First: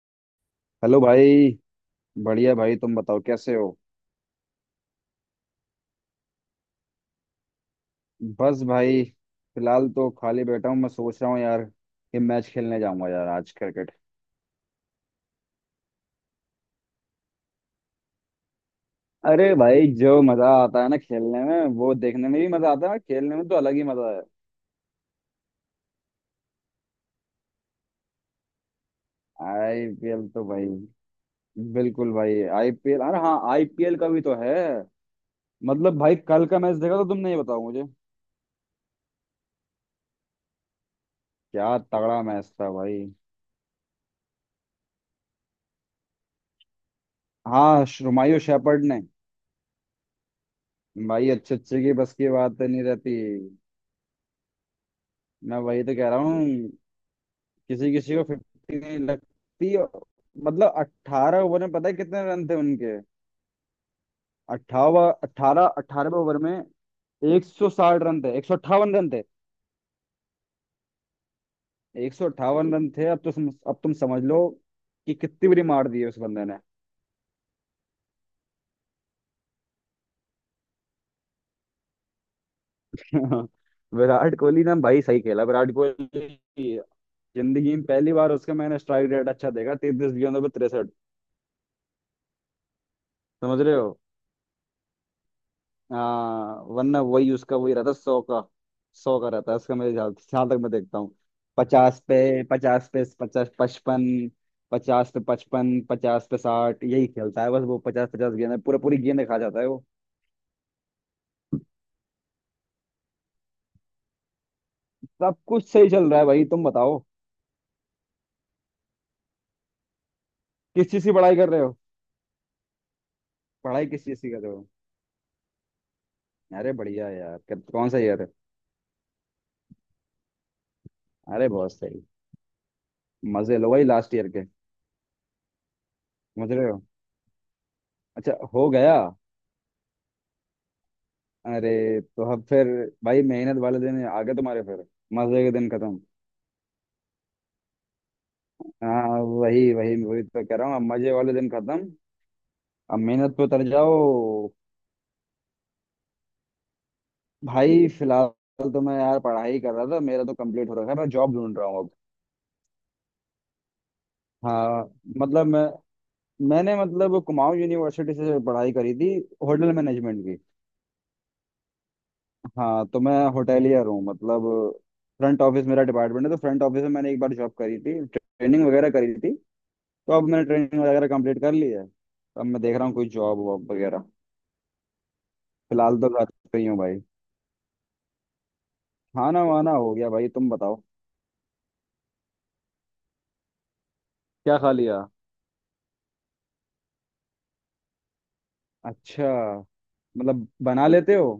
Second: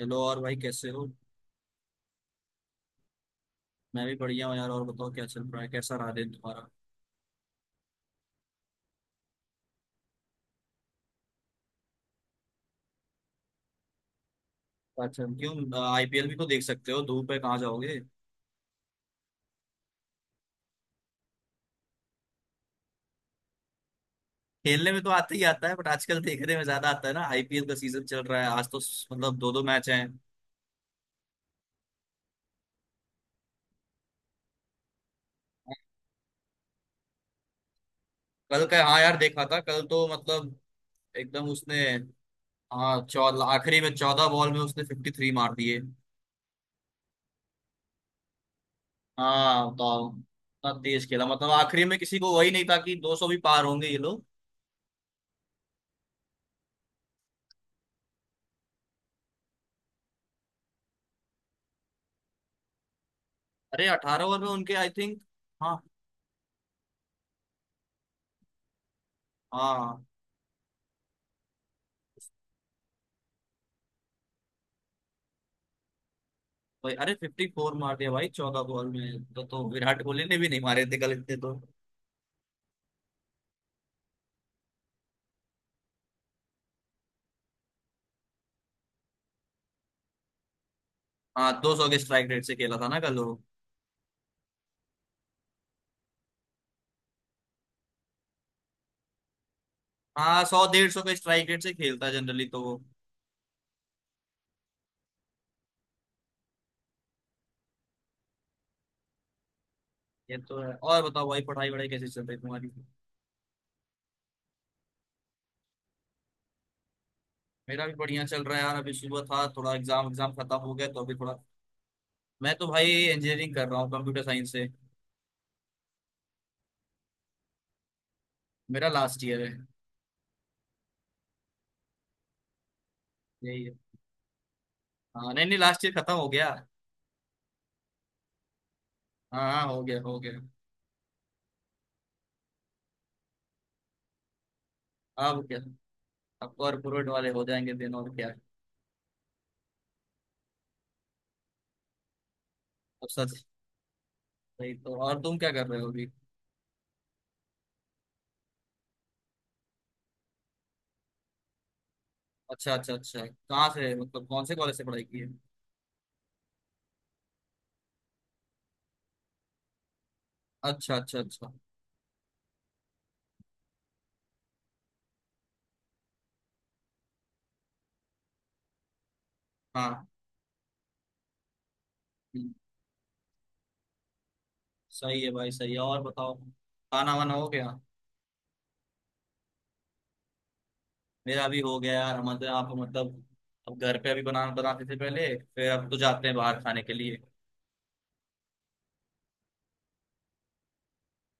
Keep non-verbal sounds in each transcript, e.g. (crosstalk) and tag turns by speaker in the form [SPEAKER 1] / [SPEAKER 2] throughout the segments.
[SPEAKER 1] Hello और भाई कैसे
[SPEAKER 2] हेलो
[SPEAKER 1] हो।
[SPEAKER 2] भाई। बढ़िया भाई, तुम बताओ कैसे हो।
[SPEAKER 1] मैं भी बढ़िया हूँ यार। और बताओ क्या चल रहा है, कैसा रहा दिन तुम्हारा।
[SPEAKER 2] बस भाई, फिलहाल तो खाली बैठा हूँ। मैं सोच रहा हूँ यार कि मैच खेलने जाऊंगा यार आज, क्रिकेट।
[SPEAKER 1] अच्छा, क्यों? आईपीएल भी तो देख सकते हो। धूप है, कहाँ जाओगे।
[SPEAKER 2] अरे भाई जो मजा आता है ना खेलने में, वो देखने में भी मजा आता है, और खेलने में तो अलग ही मजा है।
[SPEAKER 1] खेलने में तो आते ही आता है, बट आजकल देखने में ज्यादा आता है ना। आईपीएल का सीजन चल रहा है। आज तो मतलब दो दो मैच हैं।
[SPEAKER 2] आईपीएल तो भाई, बिल्कुल भाई आईपीएल, अरे हाँ आईपीएल का भी तो है। मतलब भाई, कल का मैच देखा तो तुमने, ये बताओ मुझे।
[SPEAKER 1] कल का? हाँ यार देखा था। कल तो मतलब। एकदम
[SPEAKER 2] क्या
[SPEAKER 1] उसने।
[SPEAKER 2] तगड़ा मैच था
[SPEAKER 1] हाँ,
[SPEAKER 2] भाई।
[SPEAKER 1] 14, आखिरी में 14 बॉल में उसने 53 मार दिए।
[SPEAKER 2] हाँ, हुमायूं शेफर्ड ने।
[SPEAKER 1] हाँ, बताओ। इतना तेज खेला,
[SPEAKER 2] भाई
[SPEAKER 1] मतलब
[SPEAKER 2] अच्छे अच्छे
[SPEAKER 1] आखिरी
[SPEAKER 2] की
[SPEAKER 1] में
[SPEAKER 2] बस
[SPEAKER 1] किसी
[SPEAKER 2] की
[SPEAKER 1] को वही
[SPEAKER 2] बात
[SPEAKER 1] नहीं था
[SPEAKER 2] नहीं
[SPEAKER 1] कि
[SPEAKER 2] रहती।
[SPEAKER 1] 200 भी पार होंगे ये लोग।
[SPEAKER 2] मैं वही तो कह रहा हूँ। किसी किसी को 50 लगती है। मतलब 18 ओवर में पता है कितने रन थे उनके।
[SPEAKER 1] अरे 18 ओवर में उनके, आई
[SPEAKER 2] अट्ठावन
[SPEAKER 1] थिंक।
[SPEAKER 2] अट्ठारह
[SPEAKER 1] हाँ।
[SPEAKER 2] 18वें ओवर में 160 रन थे, 158 रन थे।
[SPEAKER 1] हाँ
[SPEAKER 2] अब तो अब तुम समझ लो कि कितनी बड़ी मार दी है उस बंदे ने।
[SPEAKER 1] भाई, अरे 54 मार दिया भाई 14 बॉल में। तो विराट कोहली ने भी नहीं मारे थे कल इतने तो।
[SPEAKER 2] (laughs) विराट कोहली ने भाई सही खेला। विराट कोहली, जिंदगी में पहली बार उसका मैंने स्ट्राइक रेट अच्छा देखा, 33 गेंदों पे 63।
[SPEAKER 1] हाँ, 200 के स्ट्राइक रेट से खेला था ना कल वो।
[SPEAKER 2] समझ रहे हो। हाँ, वरना वही उसका वही रहता, 100 का। 100 का रहता है उसका, मेरे ख्याल
[SPEAKER 1] हाँ,
[SPEAKER 2] ख्याल तक
[SPEAKER 1] सौ
[SPEAKER 2] मैं
[SPEAKER 1] डेढ़
[SPEAKER 2] देखता
[SPEAKER 1] सौ के
[SPEAKER 2] हूँ।
[SPEAKER 1] स्ट्राइक रेट से खेलता है जनरली तो वो।
[SPEAKER 2] पचास 55। 50 पे 55, 50 पे 60, यही खेलता है बस वो। पचास पचास गेंद पूरा पूरी गेंद खा जाता है वो।
[SPEAKER 1] ये तो है। और बताओ भाई, पढ़ाई वढ़ाई कैसे चल रही है तुम्हारी।
[SPEAKER 2] सब कुछ सही चल रहा है भाई, तुम बताओ।
[SPEAKER 1] मेरा भी बढ़िया चल रहा है यार। अभी सुबह था थोड़ा एग्जाम एग्जाम खत्म हो गया
[SPEAKER 2] किस
[SPEAKER 1] तो
[SPEAKER 2] चीज की
[SPEAKER 1] अभी
[SPEAKER 2] पढ़ाई
[SPEAKER 1] थोड़ा।
[SPEAKER 2] कर रहे हो।
[SPEAKER 1] मैं तो भाई इंजीनियरिंग कर रहा
[SPEAKER 2] पढ़ाई
[SPEAKER 1] हूँ
[SPEAKER 2] किस चीज
[SPEAKER 1] कंप्यूटर
[SPEAKER 2] की कर
[SPEAKER 1] साइंस
[SPEAKER 2] रहे हो।
[SPEAKER 1] से।
[SPEAKER 2] अरे बढ़िया यार, कौन सा ईयर है।
[SPEAKER 1] मेरा लास्ट ईयर है।
[SPEAKER 2] अरे बहुत सही। मजे
[SPEAKER 1] यही
[SPEAKER 2] लो
[SPEAKER 1] है।
[SPEAKER 2] भाई लास्ट ईयर के।
[SPEAKER 1] हाँ नहीं नहीं, लास्ट ईयर खत्म हो गया।
[SPEAKER 2] समझ रहे हो। अच्छा, हो गया।
[SPEAKER 1] हाँ हाँ, हो गया हो गया।
[SPEAKER 2] अरे तो अब फिर, भाई मेहनत वाले दिन आ गए तुम्हारे फिर, मजे
[SPEAKER 1] अब
[SPEAKER 2] के
[SPEAKER 1] क्या।
[SPEAKER 2] दिन खत्म।
[SPEAKER 1] अब कॉर्पोरेट वाले हो जाएंगे दिन, और क्या।
[SPEAKER 2] हाँ वही वही, वही तो कह रहा हूँ, अब मजे वाले दिन खत्म, अब
[SPEAKER 1] अब
[SPEAKER 2] मेहनत पे
[SPEAKER 1] सच।
[SPEAKER 2] उतर जाओ।
[SPEAKER 1] नहीं तो, और तुम क्या कर रहे हो अभी।
[SPEAKER 2] भाई फिलहाल तो मैं यार पढ़ाई कर रहा था, मेरा तो कंप्लीट हो रखा है, मैं जॉब ढूंढ रहा हूँ अब।
[SPEAKER 1] अच्छा अच्छा अच्छा, कहाँ से, मतलब कौन से कॉलेज से
[SPEAKER 2] हाँ।
[SPEAKER 1] पढ़ाई की है।
[SPEAKER 2] मतलब मैंने मतलब कुमाऊं यूनिवर्सिटी से पढ़ाई करी थी, होटल मैनेजमेंट की।
[SPEAKER 1] अच्छा अच्छा अच्छा।
[SPEAKER 2] हाँ तो मैं होटेलियर हूँ मतलब, फ्रंट ऑफिस मेरा डिपार्टमेंट है, तो फ्रंट ऑफिस में मैंने एक बार जॉब करी थी, ट्रेनिंग वगैरह करी थी।
[SPEAKER 1] हाँ।
[SPEAKER 2] तो अब मैंने ट्रेनिंग वगैरह कंप्लीट कर ली है। अब
[SPEAKER 1] हम्म।
[SPEAKER 2] मैं देख रहा हूँ कोई जॉब वॉब वगैरह।
[SPEAKER 1] सही है भाई सही है।
[SPEAKER 2] फिलहाल
[SPEAKER 1] और
[SPEAKER 2] तो घर
[SPEAKER 1] बताओ।
[SPEAKER 2] पे ही हूँ भाई।
[SPEAKER 1] खाना वाना हो गया।
[SPEAKER 2] खाना वाना हो गया भाई, तुम बताओ।
[SPEAKER 1] मेरा भी हो गया यार। हमारे यहाँ पे मतलब। अब घर पे अभी बना
[SPEAKER 2] क्या खा
[SPEAKER 1] बनाते थे
[SPEAKER 2] लिया।
[SPEAKER 1] पहले, फिर अब तो जाते हैं बाहर खाने के लिए।
[SPEAKER 2] अच्छा, मतलब बना लेते हो।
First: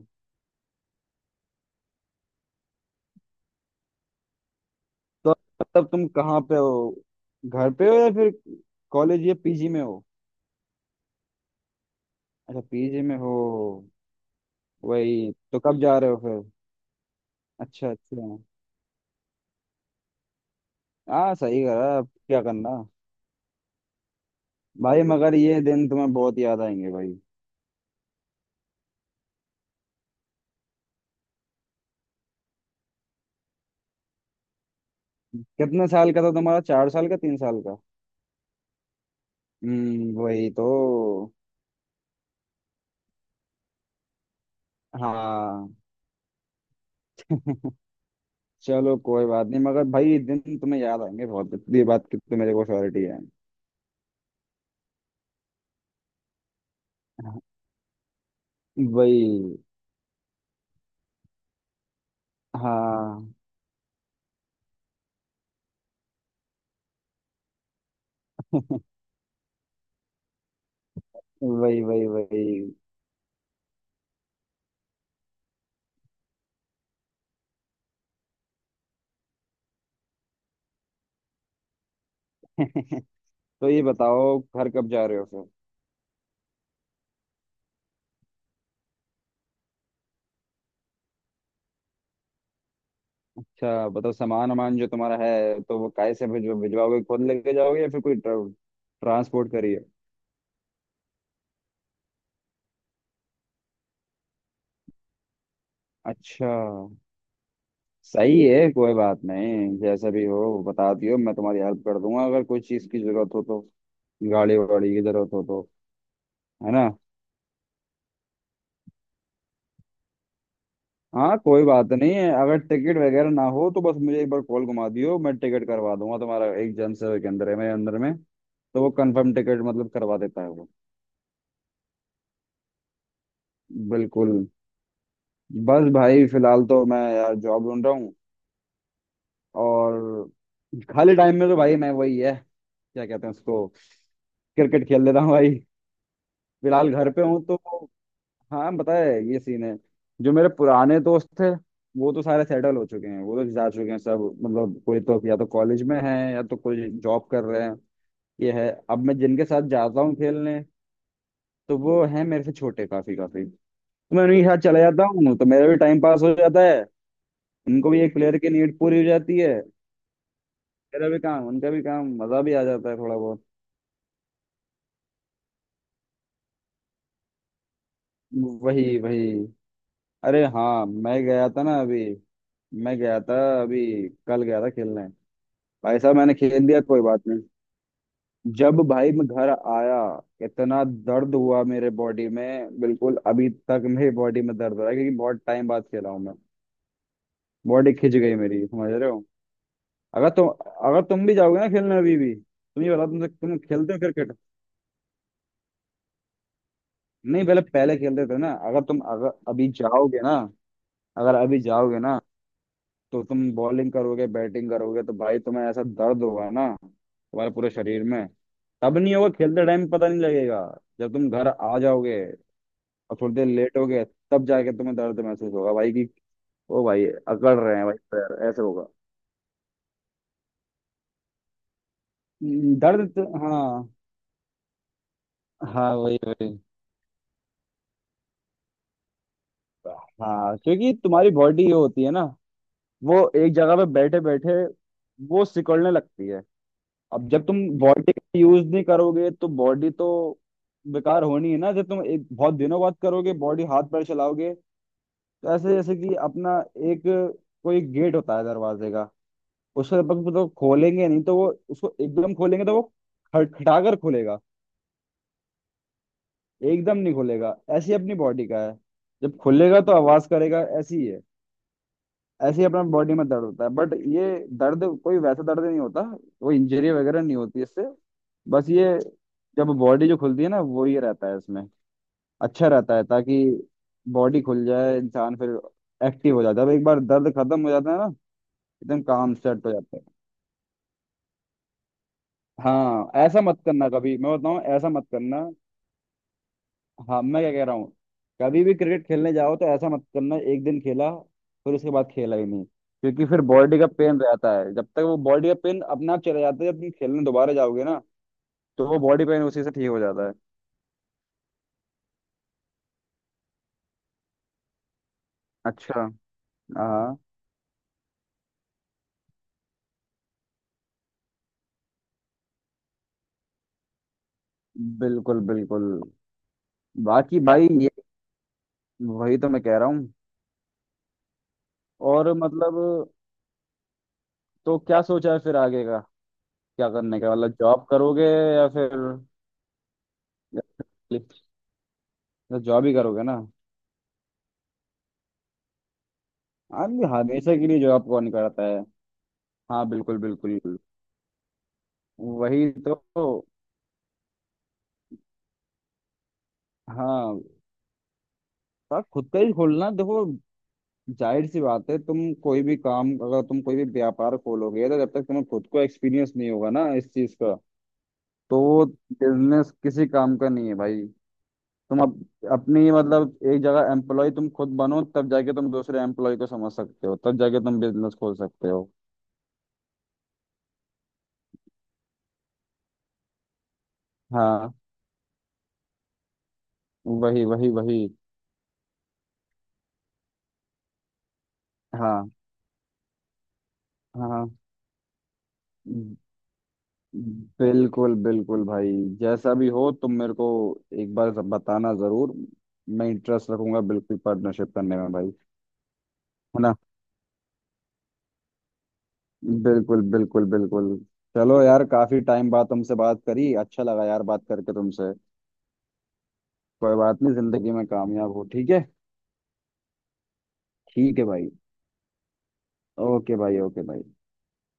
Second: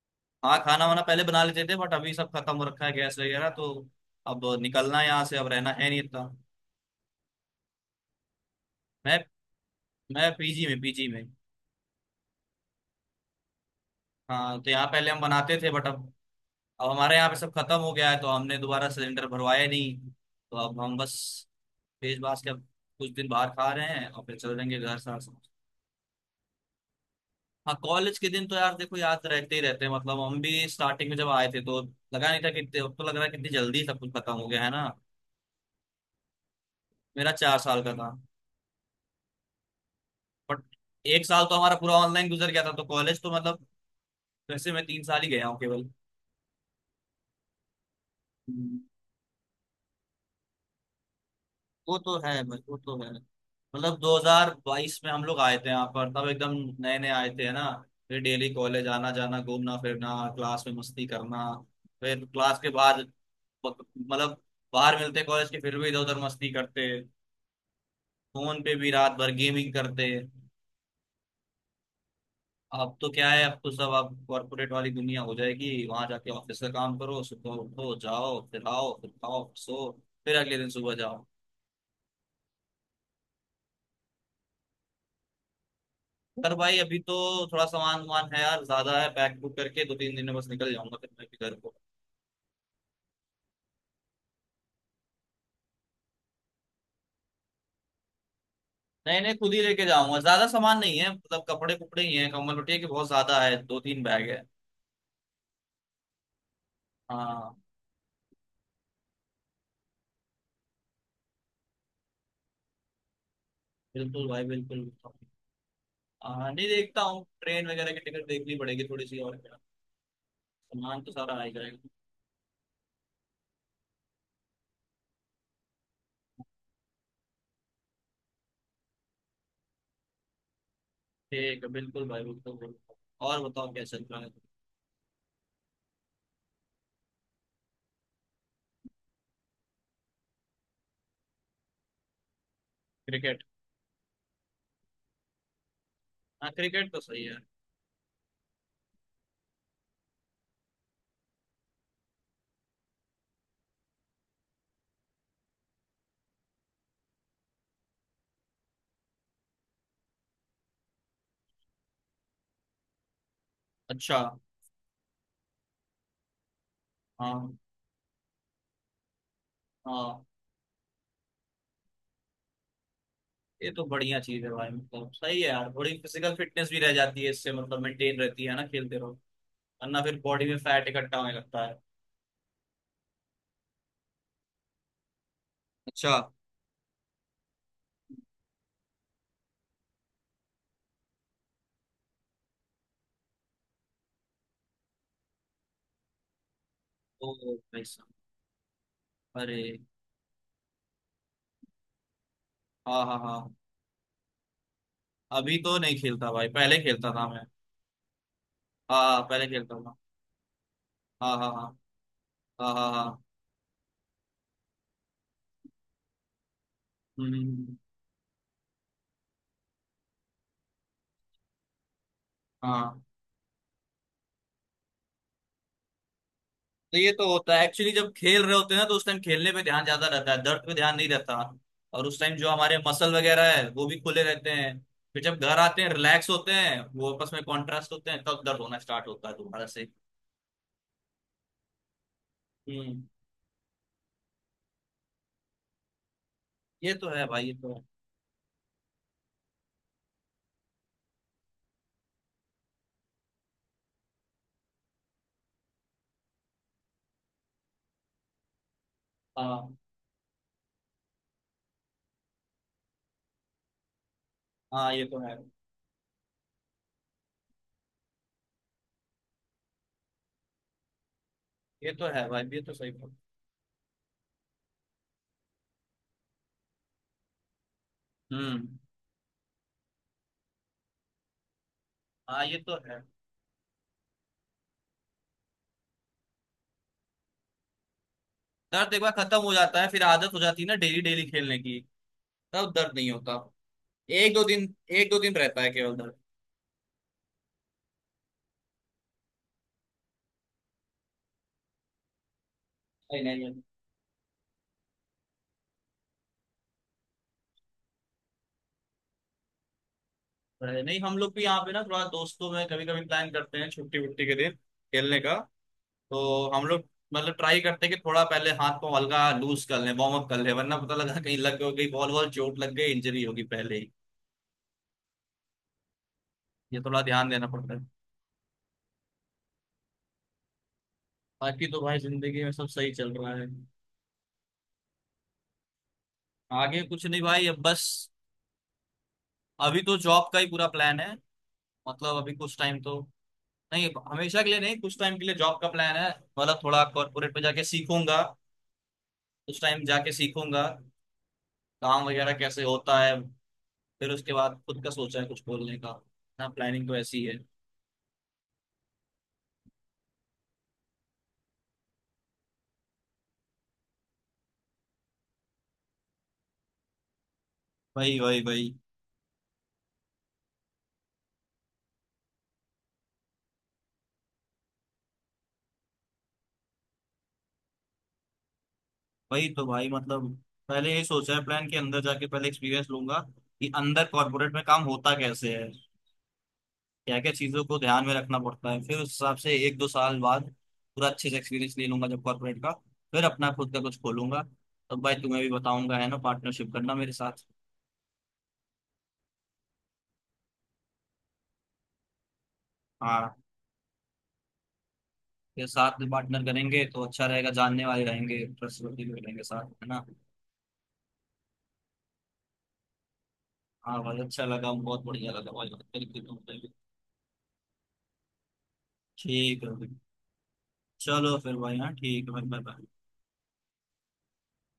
[SPEAKER 1] हाँ, खाना वाना पहले बना लेते थे बट अभी सब खत्म हो रखा है गैस वगैरह तो। अब निकलना है यहाँ
[SPEAKER 2] तो
[SPEAKER 1] से, अब रहना
[SPEAKER 2] मतलब
[SPEAKER 1] है नहीं
[SPEAKER 2] तुम
[SPEAKER 1] इतना।
[SPEAKER 2] कहाँ पे हो, घर पे हो या फिर
[SPEAKER 1] मैं
[SPEAKER 2] कॉलेज या पीजी में हो।
[SPEAKER 1] मैं पीजी में पीजी में।
[SPEAKER 2] अच्छा पीजी में हो।
[SPEAKER 1] हाँ तो यहाँ पहले हम
[SPEAKER 2] वही
[SPEAKER 1] बनाते
[SPEAKER 2] तो,
[SPEAKER 1] थे
[SPEAKER 2] कब
[SPEAKER 1] बट
[SPEAKER 2] जा रहे
[SPEAKER 1] अब।
[SPEAKER 2] हो फिर।
[SPEAKER 1] अब हमारे यहाँ पे सब खत्म
[SPEAKER 2] अच्छा
[SPEAKER 1] हो गया है
[SPEAKER 2] अच्छा।
[SPEAKER 1] तो हमने दोबारा सिलेंडर भरवाया नहीं। तो अब हम बस।
[SPEAKER 2] हाँ सही करा, अब
[SPEAKER 1] पेज
[SPEAKER 2] क्या
[SPEAKER 1] बास के अब।
[SPEAKER 2] करना।
[SPEAKER 1] कुछ दिन बाहर खा रहे हैं और फिर चल देंगे घर
[SPEAKER 2] भाई
[SPEAKER 1] साथ
[SPEAKER 2] मगर
[SPEAKER 1] साथ।
[SPEAKER 2] ये दिन तुम्हें बहुत याद आएंगे भाई।
[SPEAKER 1] हाँ, कॉलेज के दिन तो यार देखो याद रहते ही रहते हैं, मतलब हम भी स्टार्टिंग में जब आए थे तो। लगा नहीं था कितने, अब तो लग रहा है कितनी जल्दी सब कुछ खत्म हो गया है ना।
[SPEAKER 2] कितने साल का था तुम्हारा, 4 साल का,
[SPEAKER 1] मेरा
[SPEAKER 2] तीन
[SPEAKER 1] चार
[SPEAKER 2] साल का।
[SPEAKER 1] साल का था।
[SPEAKER 2] हम्म, वही
[SPEAKER 1] बट
[SPEAKER 2] तो।
[SPEAKER 1] एक साल तो हमारा पूरा ऑनलाइन गुजर गया था तो कॉलेज तो मतलब। वैसे मैं 3 साल ही गया हूँ
[SPEAKER 2] हाँ,
[SPEAKER 1] केवल। हम्म।
[SPEAKER 2] चलो कोई बात नहीं, मगर भाई ये दिन तुम्हें याद आएंगे बहुत, ये
[SPEAKER 1] वो
[SPEAKER 2] बात
[SPEAKER 1] तो
[SPEAKER 2] की तो
[SPEAKER 1] है,
[SPEAKER 2] मेरे
[SPEAKER 1] बस
[SPEAKER 2] को
[SPEAKER 1] वो तो
[SPEAKER 2] श्योरिटी
[SPEAKER 1] है।
[SPEAKER 2] है।
[SPEAKER 1] मतलब 2022 में हम लोग आए थे यहाँ पर तब एकदम। नए नए आए थे है ना। फिर डेली कॉलेज आना जाना,
[SPEAKER 2] वही।
[SPEAKER 1] घूमना फिरना, क्लास में मस्ती करना। फिर क्लास के बाद।
[SPEAKER 2] हाँ
[SPEAKER 1] मतलब। बाहर मिलते कॉलेज के फिर भी इधर उधर मस्ती करते। फोन पे भी रात भर गेमिंग करते।
[SPEAKER 2] वही वही वही।
[SPEAKER 1] अब तो क्या है, अब तो सब अब कॉर्पोरेट वाली दुनिया हो जाएगी वहां जाके। ऑफिस का काम करो, सुबह उठो जाओ, फिर आओ, फिर खाओ, फिर सो। फिर अगले दिन सुबह जाओ।
[SPEAKER 2] (laughs) तो ये बताओ घर कब जा रहे हो फिर।
[SPEAKER 1] पर भाई अभी तो। थोड़ा सामान वामान है यार, ज्यादा है। पैक बुक करके दो तीन दिन में बस निकल जाऊंगा फिर मैं भी घर को।
[SPEAKER 2] अच्छा बताओ, सामान वामान जो तुम्हारा है तो वो काय से भिजवाओगे, खुद लेके जाओगे या फिर कोई
[SPEAKER 1] नहीं नहीं,
[SPEAKER 2] ट्रांसपोर्ट
[SPEAKER 1] खुद ही
[SPEAKER 2] करिए।
[SPEAKER 1] लेके जाऊंगा, ज्यादा सामान नहीं है, मतलब कपड़े कुपड़े ही हैं। कंबल पट्टी के बहुत ज्यादा है, दो तीन बैग है।
[SPEAKER 2] अच्छा।
[SPEAKER 1] हाँ
[SPEAKER 2] सही है, कोई बात नहीं, जैसा भी हो बता दियो, मैं तुम्हारी हेल्प कर दूंगा अगर कोई चीज़ की जरूरत हो तो,
[SPEAKER 1] बिल्कुल भाई
[SPEAKER 2] गाड़ी
[SPEAKER 1] बिल्कुल।
[SPEAKER 2] वाड़ी की जरूरत हो तो।
[SPEAKER 1] हाँ नहीं,
[SPEAKER 2] है ना।
[SPEAKER 1] देखता हूँ ट्रेन वगैरह की टिकट देखनी पड़ेगी थोड़ी सी, और क्या। सामान तो सारा
[SPEAKER 2] हाँ,
[SPEAKER 1] आ ही
[SPEAKER 2] कोई
[SPEAKER 1] जाएगा।
[SPEAKER 2] बात नहीं है, अगर टिकट वगैरह ना हो तो बस मुझे एक बार कॉल घुमा दियो, मैं टिकट करवा दूंगा तुम्हारा, एक जन से के अंदर है मेरे अंदर में, तो वो कंफर्म टिकट मतलब करवा देता है वो।
[SPEAKER 1] ठीक है बिल्कुल भाई बिल्कुल बिल्कुल। और बताओ क्या चल रहा है।
[SPEAKER 2] बिल्कुल। बस भाई फिलहाल तो मैं यार जॉब ढूंढ रहा हूँ। और खाली टाइम में तो भाई मैं वही है, क्या कहते हैं
[SPEAKER 1] क्रिकेट।
[SPEAKER 2] उसको, क्रिकेट खेल लेता हूँ भाई।
[SPEAKER 1] हाँ,
[SPEAKER 2] फिलहाल
[SPEAKER 1] क्रिकेट तो
[SPEAKER 2] घर पे
[SPEAKER 1] सही है।
[SPEAKER 2] हूँ तो, हाँ बताए ये सीन है। जो मेरे पुराने दोस्त थे वो तो सारे सेटल हो चुके हैं, वो तो जा चुके हैं सब, मतलब कोई तो या तो कॉलेज में है या तो कोई जॉब कर रहे हैं। ये है, अब मैं जिनके साथ जाता हूँ खेलने, तो वो है मेरे से छोटे, काफी काफी। तो
[SPEAKER 1] अच्छा।
[SPEAKER 2] मैं उन्हीं के साथ चला जाता हूँ, तो मेरा भी टाइम पास हो जाता है,
[SPEAKER 1] हाँ
[SPEAKER 2] उनको भी एक प्लेयर की नीड पूरी हो जाती है,
[SPEAKER 1] हाँ।
[SPEAKER 2] मेरा भी काम उनका भी काम, मजा भी आ जाता है थोड़ा बहुत।
[SPEAKER 1] ये तो बढ़िया चीज है भाई, मतलब सही है यार। थोड़ी फिजिकल फिटनेस भी रह जाती है इससे, मतलब मेंटेन रहती है ना
[SPEAKER 2] वही
[SPEAKER 1] खेलते रहो।
[SPEAKER 2] वही।
[SPEAKER 1] वरना फिर
[SPEAKER 2] अरे
[SPEAKER 1] बॉडी में
[SPEAKER 2] हाँ,
[SPEAKER 1] फैट इकट्ठा होने लगता है।
[SPEAKER 2] मैं गया था अभी कल गया था खेलने, भाई
[SPEAKER 1] अच्छा।
[SPEAKER 2] साहब मैंने खेल दिया, कोई बात नहीं। जब भाई मैं घर आया, इतना दर्द हुआ मेरे बॉडी में, बिल्कुल अभी तक मेरी बॉडी में दर्द हो रहा है, क्योंकि बहुत टाइम बाद खेला हूँ मैं।
[SPEAKER 1] तो भाई
[SPEAKER 2] बॉडी
[SPEAKER 1] साहब।
[SPEAKER 2] खिंच गई मेरी, समझ रहे हो।
[SPEAKER 1] अरे।
[SPEAKER 2] अगर तुम अगर तुम भी जाओगे ना खेलने, अभी भी तुम ये
[SPEAKER 1] हाँ
[SPEAKER 2] बताओ,
[SPEAKER 1] हाँ हाँ।
[SPEAKER 2] तुम खेलते हो क्रिकेट।
[SPEAKER 1] अभी तो नहीं खेलता भाई, पहले खेलता था मैं।
[SPEAKER 2] नहीं पहले, पहले खेलते थे ना,
[SPEAKER 1] हाँ हाँ,
[SPEAKER 2] अगर
[SPEAKER 1] पहले
[SPEAKER 2] अभी
[SPEAKER 1] खेलता था।
[SPEAKER 2] जाओगे ना, अगर
[SPEAKER 1] हाँ हाँ
[SPEAKER 2] अभी
[SPEAKER 1] हाँ।
[SPEAKER 2] जाओगे ना,
[SPEAKER 1] हाँ हाँ
[SPEAKER 2] तो
[SPEAKER 1] हाँ।
[SPEAKER 2] तुम बॉलिंग करोगे बैटिंग करोगे तो भाई तुम्हें ऐसा दर्द होगा ना,
[SPEAKER 1] हम्म हम्म,
[SPEAKER 2] तुम्हारे
[SPEAKER 1] हम्म,
[SPEAKER 2] पूरे
[SPEAKER 1] हम्म।
[SPEAKER 2] शरीर में। तब नहीं होगा खेलते टाइम, पता नहीं लगेगा, जब तुम घर आ जाओगे
[SPEAKER 1] हाँ।
[SPEAKER 2] और थोड़ी देर लेट हो गए, तब जाके तुम्हें दर्द महसूस होगा भाई, कि ओ
[SPEAKER 1] तो
[SPEAKER 2] भाई
[SPEAKER 1] ये तो
[SPEAKER 2] अकड़
[SPEAKER 1] होता है
[SPEAKER 2] रहे हैं
[SPEAKER 1] एक्चुअली,
[SPEAKER 2] भाई
[SPEAKER 1] जब खेल
[SPEAKER 2] पैर,
[SPEAKER 1] रहे
[SPEAKER 2] ऐसे
[SPEAKER 1] होते हैं ना
[SPEAKER 2] होगा।
[SPEAKER 1] तो उस टाइम खेलने पे ध्यान ज्यादा रहता है, दर्द पे ध्यान नहीं रहता। और उस टाइम जो हमारे मसल वगैरह है वो
[SPEAKER 2] हाँ।
[SPEAKER 1] भी खुले रहते हैं। फिर जब घर आते हैं
[SPEAKER 2] हाँ वही
[SPEAKER 1] रिलैक्स होते
[SPEAKER 2] वही।
[SPEAKER 1] हैं, वो आपस में कॉन्ट्रास्ट होते हैं, तब दर्द होना स्टार्ट होता है दोबारा से।
[SPEAKER 2] हाँ क्योंकि तुम्हारी बॉडी जो होती है ना,
[SPEAKER 1] हम्म।
[SPEAKER 2] वो एक जगह पे बैठे बैठे वो सिकुड़ने लगती है।
[SPEAKER 1] ये तो है
[SPEAKER 2] अब
[SPEAKER 1] भाई,
[SPEAKER 2] जब
[SPEAKER 1] ये
[SPEAKER 2] तुम
[SPEAKER 1] तो है।
[SPEAKER 2] बॉडी का यूज नहीं करोगे, तो बॉडी तो बेकार होनी है ना, जब तुम एक बहुत दिनों बाद करोगे, बॉडी हाथ पैर चलाओगे, तो ऐसे जैसे कि अपना, एक कोई गेट होता है दरवाजे का,
[SPEAKER 1] हाँ
[SPEAKER 2] उसको जब तक तो खोलेंगे नहीं, तो वो उसको एकदम खोलेंगे तो वो खटखटाकर खुलेगा,
[SPEAKER 1] हाँ, ये तो है।
[SPEAKER 2] एकदम नहीं खुलेगा, ऐसी अपनी बॉडी का है, जब खुलेगा तो आवाज करेगा, ऐसी है।
[SPEAKER 1] ये तो है भाई,
[SPEAKER 2] ऐसे
[SPEAKER 1] ये
[SPEAKER 2] ही
[SPEAKER 1] तो
[SPEAKER 2] अपना
[SPEAKER 1] सही बात।
[SPEAKER 2] बॉडी में दर्द होता है, बट ये दर्द कोई वैसा दर्द नहीं होता, कोई इंजरी वगैरह नहीं होती इससे।
[SPEAKER 1] हम्म।
[SPEAKER 2] बस ये, जब बॉडी जो खुलती है ना वो ये रहता है इसमें,
[SPEAKER 1] हाँ, ये
[SPEAKER 2] अच्छा
[SPEAKER 1] तो
[SPEAKER 2] रहता
[SPEAKER 1] है।
[SPEAKER 2] है, ताकि बॉडी खुल जाए, इंसान फिर एक्टिव हो जाता है जब एक बार दर्द खत्म हो जाता है ना,
[SPEAKER 1] दर्द एक
[SPEAKER 2] एकदम
[SPEAKER 1] बार
[SPEAKER 2] काम
[SPEAKER 1] खत्म हो
[SPEAKER 2] सेट हो
[SPEAKER 1] जाता है
[SPEAKER 2] जाता
[SPEAKER 1] फिर
[SPEAKER 2] है।
[SPEAKER 1] आदत हो जाती है ना, डेली डेली खेलने की। तब दर्द नहीं
[SPEAKER 2] हाँ,
[SPEAKER 1] होता।
[SPEAKER 2] ऐसा मत करना कभी,
[SPEAKER 1] एक
[SPEAKER 2] मैं
[SPEAKER 1] दो
[SPEAKER 2] बताऊँ,
[SPEAKER 1] दिन।
[SPEAKER 2] ऐसा मत
[SPEAKER 1] एक दो दिन
[SPEAKER 2] करना।
[SPEAKER 1] रहता है केवल दर्द।
[SPEAKER 2] हाँ मैं क्या कह रहा हूँ, कभी भी क्रिकेट खेलने जाओ तो ऐसा मत करना, एक दिन खेला फिर उसके बाद खेला ही नहीं,
[SPEAKER 1] नहीं
[SPEAKER 2] क्योंकि फिर
[SPEAKER 1] नहीं।
[SPEAKER 2] बॉडी का पेन रहता है, जब तक वो बॉडी का पेन अपने आप चला जाता है जब तुम खेलने दोबारा जाओगे ना, तो वो बॉडी पेन उसी से ठीक हो जाता है।
[SPEAKER 1] नहीं नहीं, हम लोग भी यहाँ पे ना थोड़ा दोस्तों में कभी कभी प्लान करते हैं, छुट्टी वुट्टी के दिन। खेलने का।
[SPEAKER 2] अच्छा।
[SPEAKER 1] तो हम लोग।
[SPEAKER 2] हाँ
[SPEAKER 1] मतलब ट्राई करते हैं कि थोड़ा पहले हाथ को हल्का लूज कर लें, वार्म अप कर लें, वरना पता लगा कहीं लग गई बॉल बॉल चोट लग गई, इंजरी होगी पहले ही।
[SPEAKER 2] बिल्कुल बिल्कुल।
[SPEAKER 1] ये थोड़ा ध्यान
[SPEAKER 2] बाकी
[SPEAKER 1] देना
[SPEAKER 2] भाई
[SPEAKER 1] पड़ता है।
[SPEAKER 2] ये, वही तो मैं कह रहा हूँ।
[SPEAKER 1] बाकी तो भाई
[SPEAKER 2] और
[SPEAKER 1] जिंदगी में सब सही
[SPEAKER 2] मतलब,
[SPEAKER 1] चल रहा है।
[SPEAKER 2] तो क्या सोचा है फिर आगे का,
[SPEAKER 1] आगे
[SPEAKER 2] क्या
[SPEAKER 1] कुछ
[SPEAKER 2] करने
[SPEAKER 1] नहीं
[SPEAKER 2] का
[SPEAKER 1] भाई,
[SPEAKER 2] मतलब,
[SPEAKER 1] अब बस।
[SPEAKER 2] जॉब करोगे या फिर,
[SPEAKER 1] अभी तो जॉब का ही पूरा प्लान है। मतलब अभी कुछ टाइम
[SPEAKER 2] जॉब ही
[SPEAKER 1] तो।
[SPEAKER 2] करोगे ना।
[SPEAKER 1] नहीं हमेशा के लिए नहीं, कुछ टाइम के लिए जॉब का प्लान है। मतलब थोड़ा
[SPEAKER 2] आदमी
[SPEAKER 1] कॉर्पोरेट में
[SPEAKER 2] हमेशा
[SPEAKER 1] जाके
[SPEAKER 2] के लिए जॉब
[SPEAKER 1] सीखूंगा।
[SPEAKER 2] कौन करता है।
[SPEAKER 1] उस टाइम
[SPEAKER 2] हाँ
[SPEAKER 1] जाके
[SPEAKER 2] बिल्कुल बिल्कुल,
[SPEAKER 1] सीखूंगा। काम वगैरह कैसे
[SPEAKER 2] वही
[SPEAKER 1] होता है।
[SPEAKER 2] तो।
[SPEAKER 1] फिर उसके बाद खुद का सोचा है कुछ बोलने का। ना प्लानिंग तो ऐसी है।
[SPEAKER 2] हाँ, तो खुद का ही खोलना देखो। जाहिर सी बात है, तुम कोई भी काम, अगर तुम कोई भी व्यापार खोलोगे, तो जब तक तुम्हें खुद को एक्सपीरियंस नहीं होगा ना इस चीज का,
[SPEAKER 1] वही वही
[SPEAKER 2] तो
[SPEAKER 1] वही।
[SPEAKER 2] वो बिजनेस किसी काम का नहीं है भाई। तुम अप, अपनी मतलब, एक जगह एम्प्लॉय तुम खुद बनो, तब जाके तुम दूसरे एम्प्लॉय को समझ सकते हो, तब जाके तुम बिजनेस खोल सकते हो।
[SPEAKER 1] वही तो भाई, मतलब। पहले ये सोचा है, प्लान के अंदर जाके पहले एक्सपीरियंस लूंगा। कि अंदर कॉर्पोरेट में
[SPEAKER 2] हाँ
[SPEAKER 1] काम होता कैसे है। क्या क्या
[SPEAKER 2] वही
[SPEAKER 1] चीज़ों
[SPEAKER 2] वही
[SPEAKER 1] को
[SPEAKER 2] वही।
[SPEAKER 1] ध्यान में रखना पड़ता है, फिर उस हिसाब से एक दो साल बाद। पूरा अच्छे से एक्सपीरियंस ले लूंगा जब
[SPEAKER 2] हाँ
[SPEAKER 1] कॉर्पोरेट का। फिर अपना खुद का कुछ
[SPEAKER 2] हाँ
[SPEAKER 1] खोलूंगा।
[SPEAKER 2] हाँ।
[SPEAKER 1] तब भाई तुम्हें भी बताऊंगा है ना, पार्टनरशिप करना मेरे साथ।
[SPEAKER 2] बिल्कुल बिल्कुल भाई। जैसा भी हो तुम मेरे को एक बार बताना जरूर, मैं
[SPEAKER 1] हाँ।
[SPEAKER 2] इंटरेस्ट रखूंगा बिल्कुल पार्टनरशिप करने में भाई।
[SPEAKER 1] फिर साथ में पार्टनर
[SPEAKER 2] है ना।
[SPEAKER 1] करेंगे तो अच्छा रहेगा, जानने वाले रहेंगे ट्रस्टवर्दी भी रहेंगे साथ, है
[SPEAKER 2] बिल्कुल
[SPEAKER 1] ना।
[SPEAKER 2] बिल्कुल बिल्कुल। चलो यार, काफी टाइम बाद तुमसे बात करी, अच्छा
[SPEAKER 1] हाँ
[SPEAKER 2] लगा
[SPEAKER 1] भाई
[SPEAKER 2] यार
[SPEAKER 1] अच्छा
[SPEAKER 2] बात
[SPEAKER 1] लगा,
[SPEAKER 2] करके
[SPEAKER 1] बहुत
[SPEAKER 2] तुमसे।
[SPEAKER 1] बढ़िया लगा भाई, बिल्कुल बिल्कुल।
[SPEAKER 2] कोई बात नहीं, जिंदगी में कामयाब हो, ठीक है।
[SPEAKER 1] ठीक है भाई।
[SPEAKER 2] ठीक है
[SPEAKER 1] चलो
[SPEAKER 2] भाई।
[SPEAKER 1] फिर भाई, हाँ ठीक है भाई, बाय बाय।
[SPEAKER 2] ओके भाई ओके भाई।